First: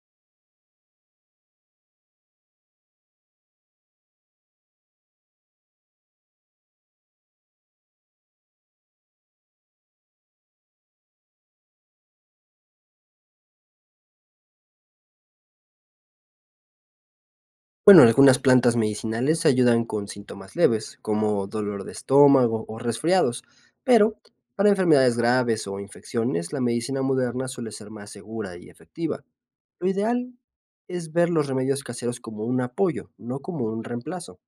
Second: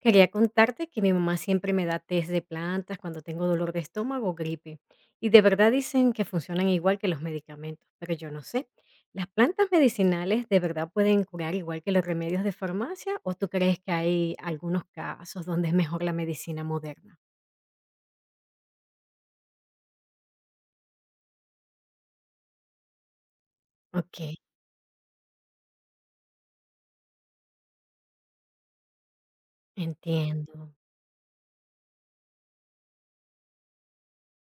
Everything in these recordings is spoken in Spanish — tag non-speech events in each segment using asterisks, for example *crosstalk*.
Quería contarte que mi mamá siempre me da tés de plantas cuando tengo dolor de estómago o gripe. Y de verdad dicen que funcionan igual que los medicamentos, pero yo no sé. ¿Las plantas medicinales de verdad pueden curar igual que los remedios de farmacia? ¿O tú crees que hay algunos casos donde es mejor la medicina moderna? Bueno, algunas plantas medicinales ayudan con síntomas leves, como dolor de estómago o resfriados, pero Ok, para enfermedades graves o infecciones, la medicina moderna suele ser más segura y efectiva. Lo ideal entiendo. es ver los remedios caseros como un apoyo, no como un reemplazo.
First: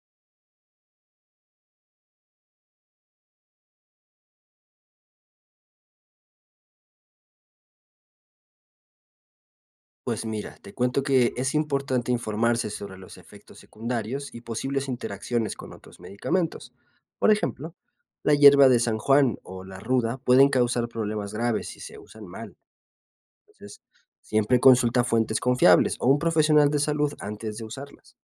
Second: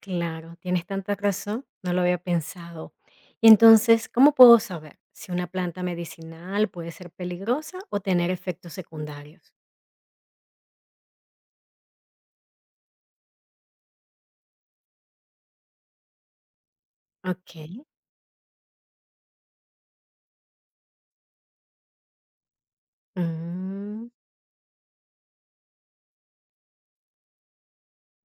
Claro, tienes tanta razón, no lo había pensado. Y entonces, ¿cómo puedo saber si una planta medicinal puede ser peligrosa o tener efectos secundarios? Pues mira, te cuento que es importante informarse sobre los efectos secundarios y posibles interacciones con otros medicamentos. Por Ok. ejemplo, la hierba de San Juan o la ruda pueden causar problemas graves si se usan mal. Entonces, Mm, siempre consulta fuentes confiables o un profesional de salud antes de usarlas.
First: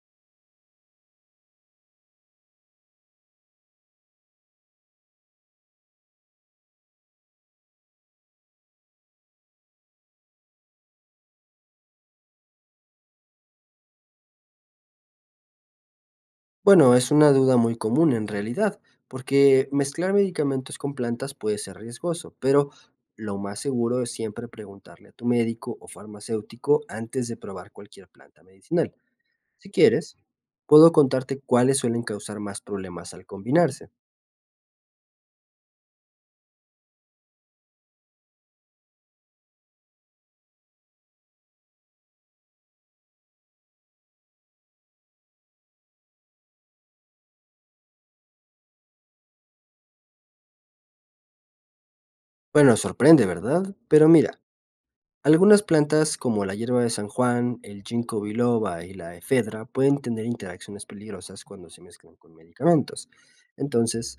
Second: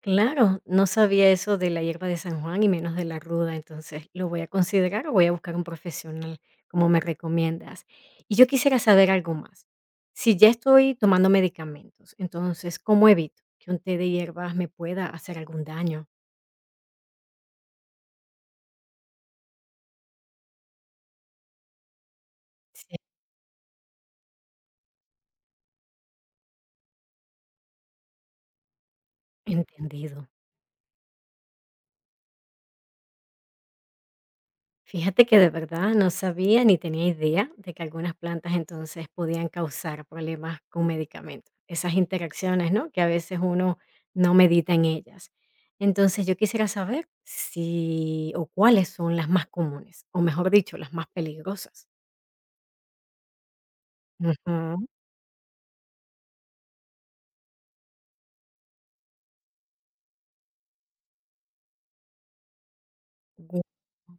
claro, no sabía eso de la hierba de San Juan y menos de la ruda, entonces lo voy a considerar o voy a buscar un profesional, como me recomiendas. Y yo quisiera saber algo más. Si ya estoy tomando medicamentos, entonces, ¿cómo evito que un té de hierbas me pueda hacer algún daño? Bueno, es una duda muy común en realidad, porque mezclar medicamentos con plantas puede ser riesgoso, pero Sí. lo más seguro es siempre preguntarle a tu médico o farmacéutico antes de probar cualquier planta medicinal. Si quieres, Entendido. puedo contarte cuáles suelen causar más problemas al combinarse. Fíjate que de verdad no sabía ni tenía idea de que algunas plantas entonces podían causar problemas con medicamentos, esas interacciones, ¿no? Que a veces uno no medita en ellas. Entonces yo quisiera saber si o cuáles son las más comunes, o mejor dicho, las más peligrosas. Bueno, sorprende, ¿verdad? Pero mira, Ujú. algunas plantas, como la hierba de San Juan, el ginkgo biloba y la efedra, pueden tener interacciones peligrosas cuando se mezclan con medicamentos. Entonces,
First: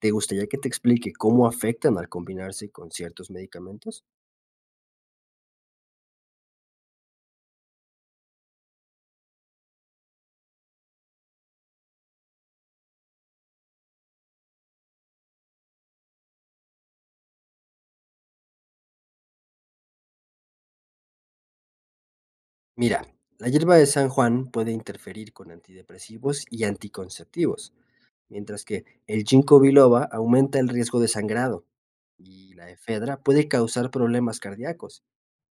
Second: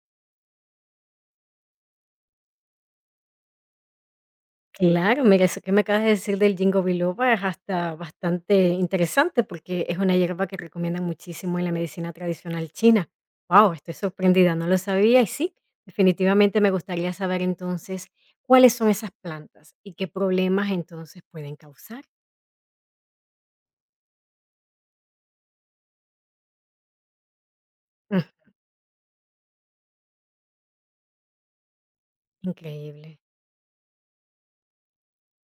¿te gustaría que te explique cómo afectan al combinarse con ciertos medicamentos? Claro, mira, eso que me acabas de decir del Ginkgo biloba es hasta bastante interesante porque es una hierba que recomiendan muchísimo en la medicina tradicional china. Wow, estoy sorprendida, no lo sabía y sí, definitivamente me gustaría saber entonces cuáles son esas plantas y qué problemas entonces pueden causar. Mira, la hierba de San Juan puede interferir con antidepresivos y anticonceptivos, Mm, mientras que el ginkgo biloba aumenta el riesgo de sangrado y la increíble. efedra puede causar problemas cardíacos.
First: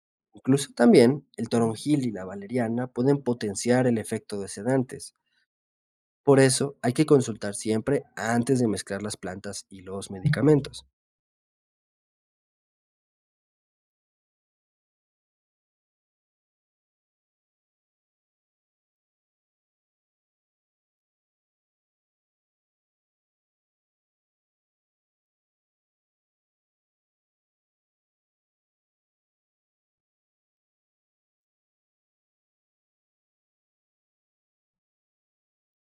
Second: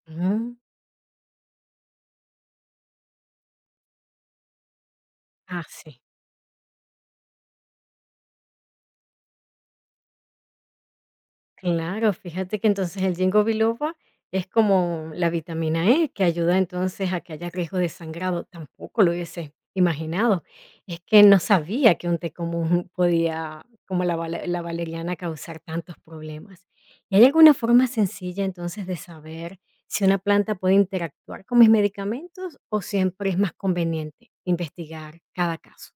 Mm, Incluso también el toronjil y la valeriana pueden potenciar el efecto de sedantes. ah, sí. Por eso hay que consultar siempre antes de mezclar las plantas y los medicamentos. Claro, fíjate que entonces el ginkgo biloba es como la vitamina E que ayuda entonces a que haya riesgo de sangrado. Tampoco lo hubiese imaginado. Es que no sabía que un té común podía, como la, la valeriana, causar tantos problemas. ¿Y hay alguna forma sencilla entonces de saber si una planta puede interactuar con mis medicamentos o siempre es más conveniente investigar cada caso?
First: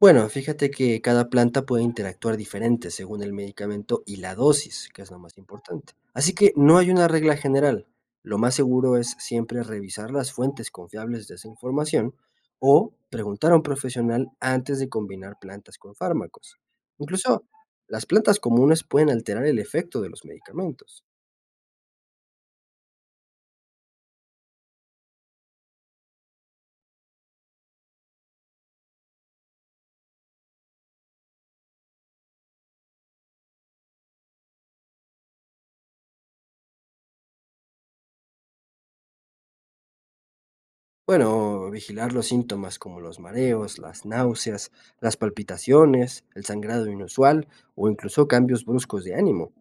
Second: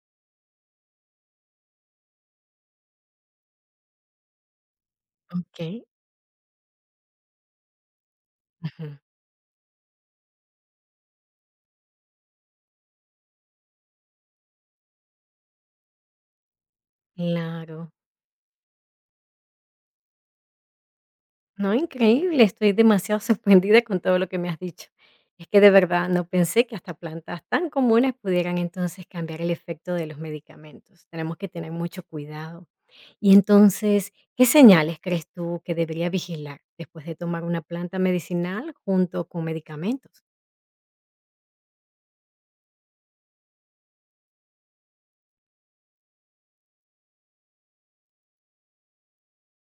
Bueno, fíjate que cada planta puede interactuar diferente según el medicamento y la dosis, que es lo más Ok, importante. Así que no hay una regla general. Lo más seguro ujú, es siempre revisar las fuentes confiables de esa información o preguntar a un profesional antes de combinar plantas con fármacos. Incluso claro. las plantas comunes pueden alterar el efecto de los medicamentos. No, increíble, estoy demasiado *laughs* sorprendida con todo lo que me has dicho. Es que de verdad no pensé que hasta plantas tan comunes pudieran entonces cambiar el efecto de los medicamentos. Tenemos que tener mucho cuidado. Y entonces, ¿qué señales crees tú que debería vigilar después de tomar una planta medicinal junto con medicamentos? Bueno, vigilar los síntomas como los mareos, las náuseas, las palpitaciones, el sangrado inusual o incluso cambios bruscos de ánimo.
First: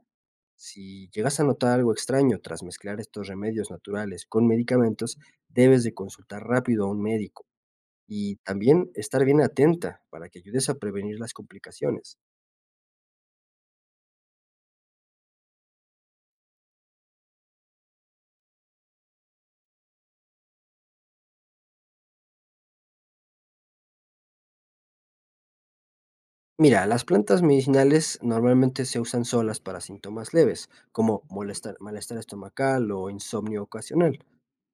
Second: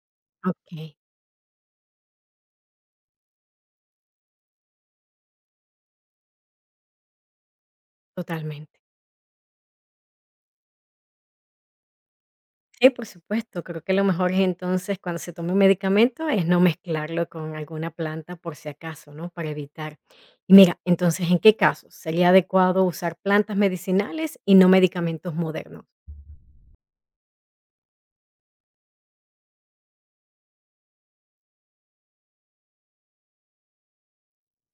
Ok, Si llegas a notar algo extraño tras mezclar estos remedios naturales con medicamentos, debes de consultar rápido a un médico y totalmente. también estar bien atenta para que ayudes a prevenir las complicaciones. Sí, por supuesto. Creo que lo mejor es entonces cuando se tome un medicamento es no mezclarlo con alguna planta por si acaso, ¿no? Para evitar. Y mira, entonces, ¿en qué casos sería adecuado usar plantas medicinales y no medicamentos modernos? Mira, las plantas medicinales normalmente se usan solas para síntomas leves, como malestar estomacal o insomnio ocasional.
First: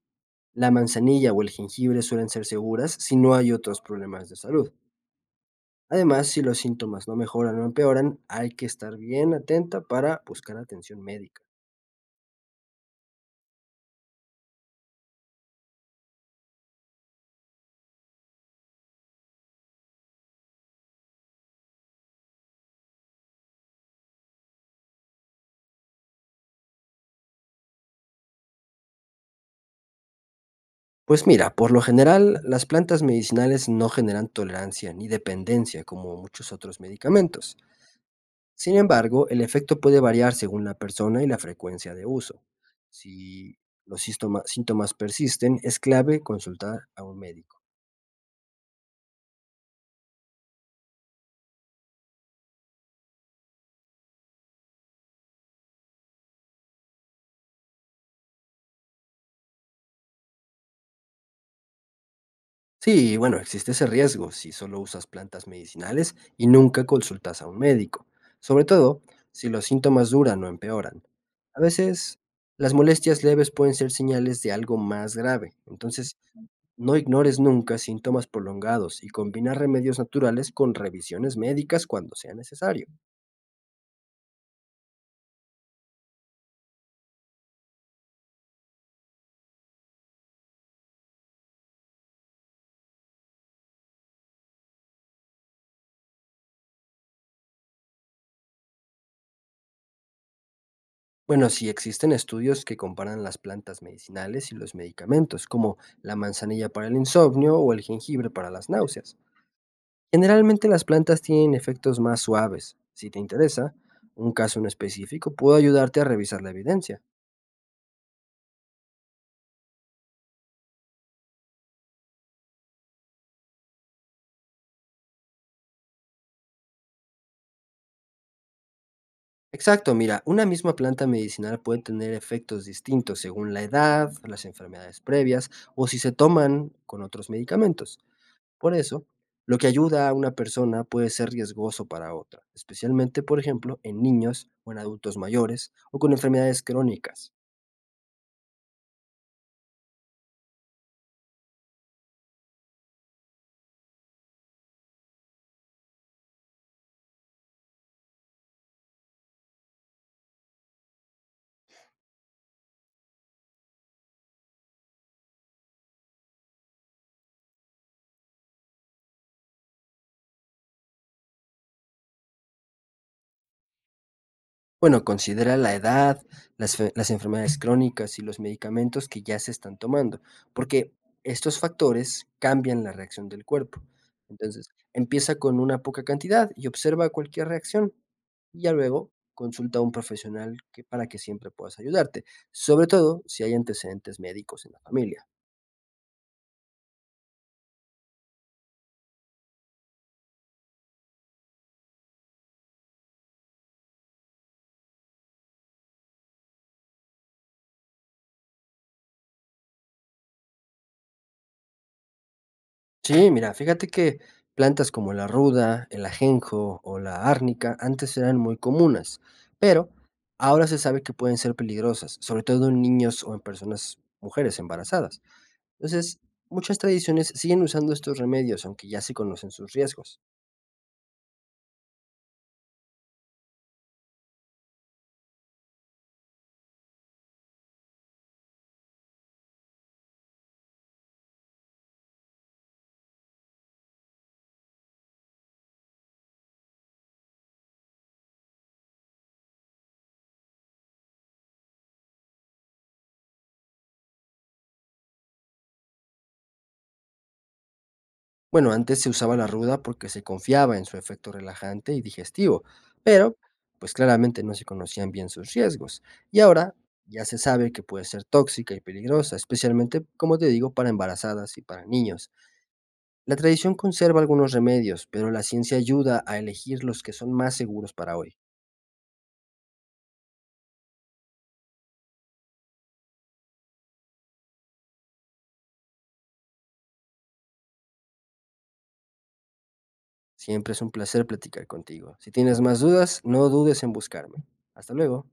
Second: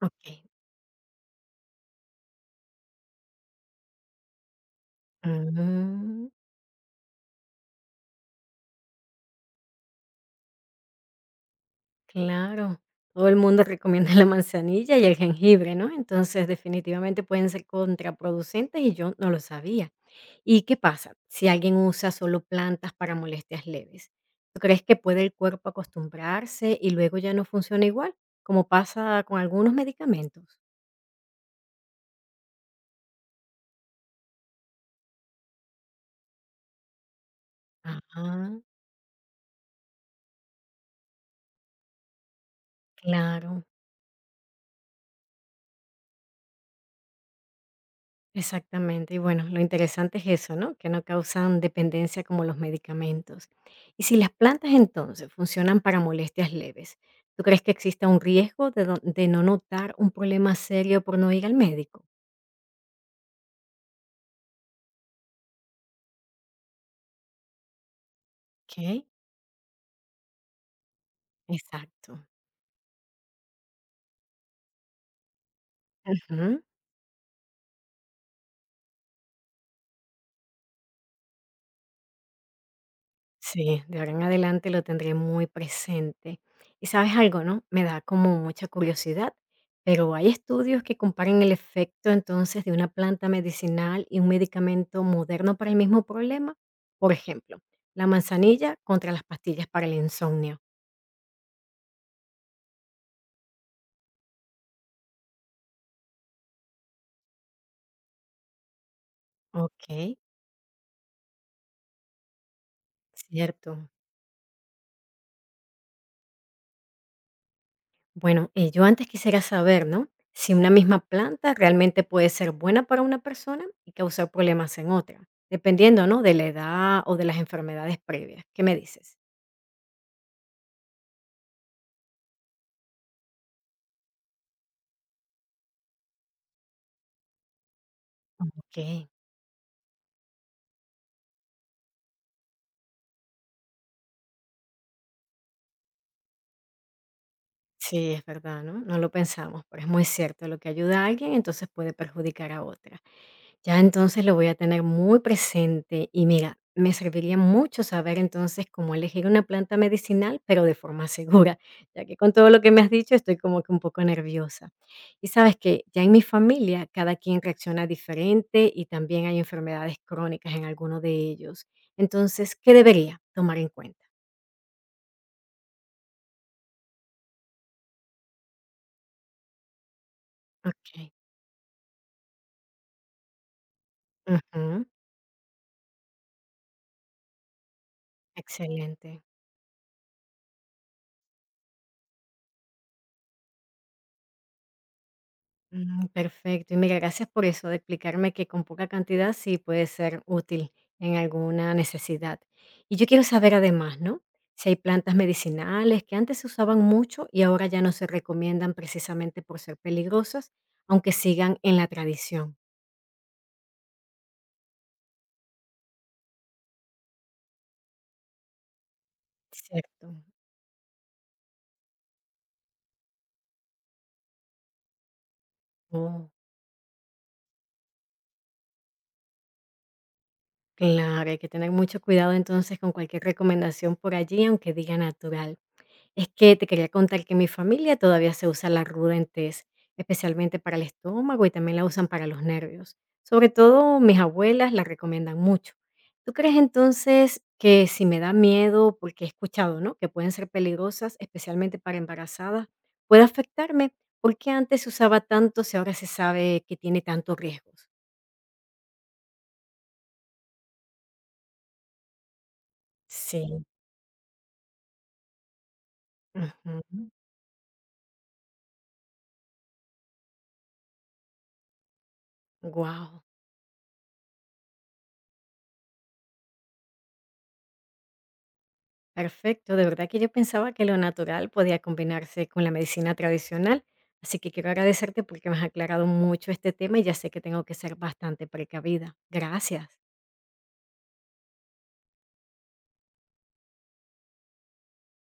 Ok. La manzanilla o el jengibre suelen ser seguras si no hay otros problemas de salud. Mm, Además, si los síntomas no mejoran o empeoran, hay que estar bien atenta para buscar atención médica. claro. Todo el mundo recomienda la manzanilla y el jengibre, ¿no? Entonces, definitivamente pueden ser contraproducentes y yo no lo sabía. ¿Y qué pasa si alguien usa solo plantas para molestias leves? ¿Tú crees que puede el cuerpo acostumbrarse y luego ya no funciona igual, como pasa con algunos medicamentos? Pues mira, por lo general, las plantas medicinales no generan tolerancia ni dependencia como muchos otros medicamentos. Ah, Sin embargo, el efecto puede variar según la persona y la frecuencia de uso. Si claro, los síntomas persisten, es clave consultar a un médico. exactamente. Y bueno, lo interesante es eso, ¿no? Que no causan dependencia como los medicamentos. Y si las plantas entonces funcionan para molestias leves, ¿tú crees que exista un riesgo de no notar un problema serio por no ir al médico? Sí, bueno, existe ese riesgo si solo usas plantas medicinales y nunca consultas a un médico, sobre todo Ok, si los síntomas duran o empeoran. A veces, exacto. las molestias leves pueden ser señales de algo más grave, entonces Ujú. no ignores nunca síntomas prolongados y combina remedios naturales con revisiones médicas cuando sea necesario. Sí, de ahora en adelante lo tendré muy presente. Y sabes algo, ¿no? Me da como mucha curiosidad, pero hay estudios que comparan el efecto entonces de una planta medicinal y un medicamento moderno para el mismo problema. Por ejemplo, la manzanilla contra las pastillas para el insomnio. Bueno, sí existen estudios que comparan las plantas medicinales y los medicamentos, como la manzanilla para el insomnio o el jengibre para las náuseas. Ok, Generalmente las plantas tienen efectos más suaves. Si te interesa, cierto. un caso en específico puedo ayudarte a revisar la evidencia. Bueno, yo antes quisiera saber, ¿no? Si una misma planta realmente puede ser buena para una persona y causar problemas en otra, dependiendo, ¿no? De la edad o de las enfermedades previas. ¿Qué me dices? Exacto, mira, una misma planta medicinal puede tener efectos distintos según la edad, las enfermedades previas o si se toman con otros medicamentos. Por Ok, eso, lo que ayuda a una persona puede ser riesgoso para otra, especialmente, por ejemplo, en niños o en adultos mayores o con enfermedades crónicas. sí, es verdad, ¿no? No lo pensamos, pero es muy cierto. Lo que ayuda a alguien, entonces puede perjudicar a otra. Ya entonces lo voy a tener muy presente y mira, me serviría mucho saber entonces cómo elegir una planta medicinal, pero de forma *laughs* segura, ya que con todo lo que me has dicho estoy como que un poco nerviosa. Y sabes que ya en mi familia cada quien reacciona diferente y también hay enfermedades crónicas en alguno de ellos. Entonces, ¿qué debería tomar en cuenta? Bueno, considera la edad, las enfermedades crónicas y los medicamentos que ya se están tomando, porque Ok. estos factores cambian la reacción del cuerpo. Entonces, Ujú, empieza con una poca cantidad y observa cualquier reacción, y ya excelente. luego consulta a un profesional que para que siempre puedas ayudarte, sobre todo si hay antecedentes médicos en la familia. Mm, perfecto. Y mira, gracias por eso, de explicarme que con poca cantidad sí puede ser útil en alguna necesidad. Y yo quiero saber además, ¿no? Si hay plantas medicinales que antes se usaban mucho y ahora ya no se recomiendan precisamente por ser peligrosas, aunque sigan en la tradición. Sí, mira, fíjate que plantas como la ruda, el ajenjo o la árnica antes eran muy comunes, pero Cierto. ahora se sabe que pueden ser peligrosas, sobre todo en niños o en personas mujeres embarazadas. Entonces, Oh, muchas tradiciones siguen usando estos remedios, aunque ya se conocen sus riesgos. claro, hay que tener mucho cuidado entonces con cualquier recomendación por allí, aunque diga natural. Es que te quería contar que en mi familia todavía se usa la ruda en tés, especialmente para el estómago y también la usan para los nervios. Sobre todo mis abuelas la recomiendan mucho. ¿Tú crees entonces que si me da miedo, porque he escuchado, ¿no? Que pueden ser peligrosas, especialmente para embarazadas, puede afectarme? ¿Por qué antes se usaba tanto si ahora se sabe que tiene tantos riesgos? Bueno, antes se usaba la ruda porque se confiaba en su efecto relajante y digestivo, pero Sí. pues claramente no se conocían bien sus riesgos. Y ahora ya se sabe que puede ser tóxica y peligrosa, especialmente, como te digo, para embarazadas y para niños. Wow. La tradición conserva algunos remedios, pero la ciencia ayuda a elegir los que son más seguros para hoy. Perfecto, de verdad que yo pensaba que lo natural podía combinarse con la medicina tradicional, así que quiero agradecerte porque me has aclarado mucho este tema y ya sé que tengo que ser bastante precavida. Gracias. Siempre es un placer platicar contigo. Si tienes más dudas, no dudes en buscarme. Hasta luego.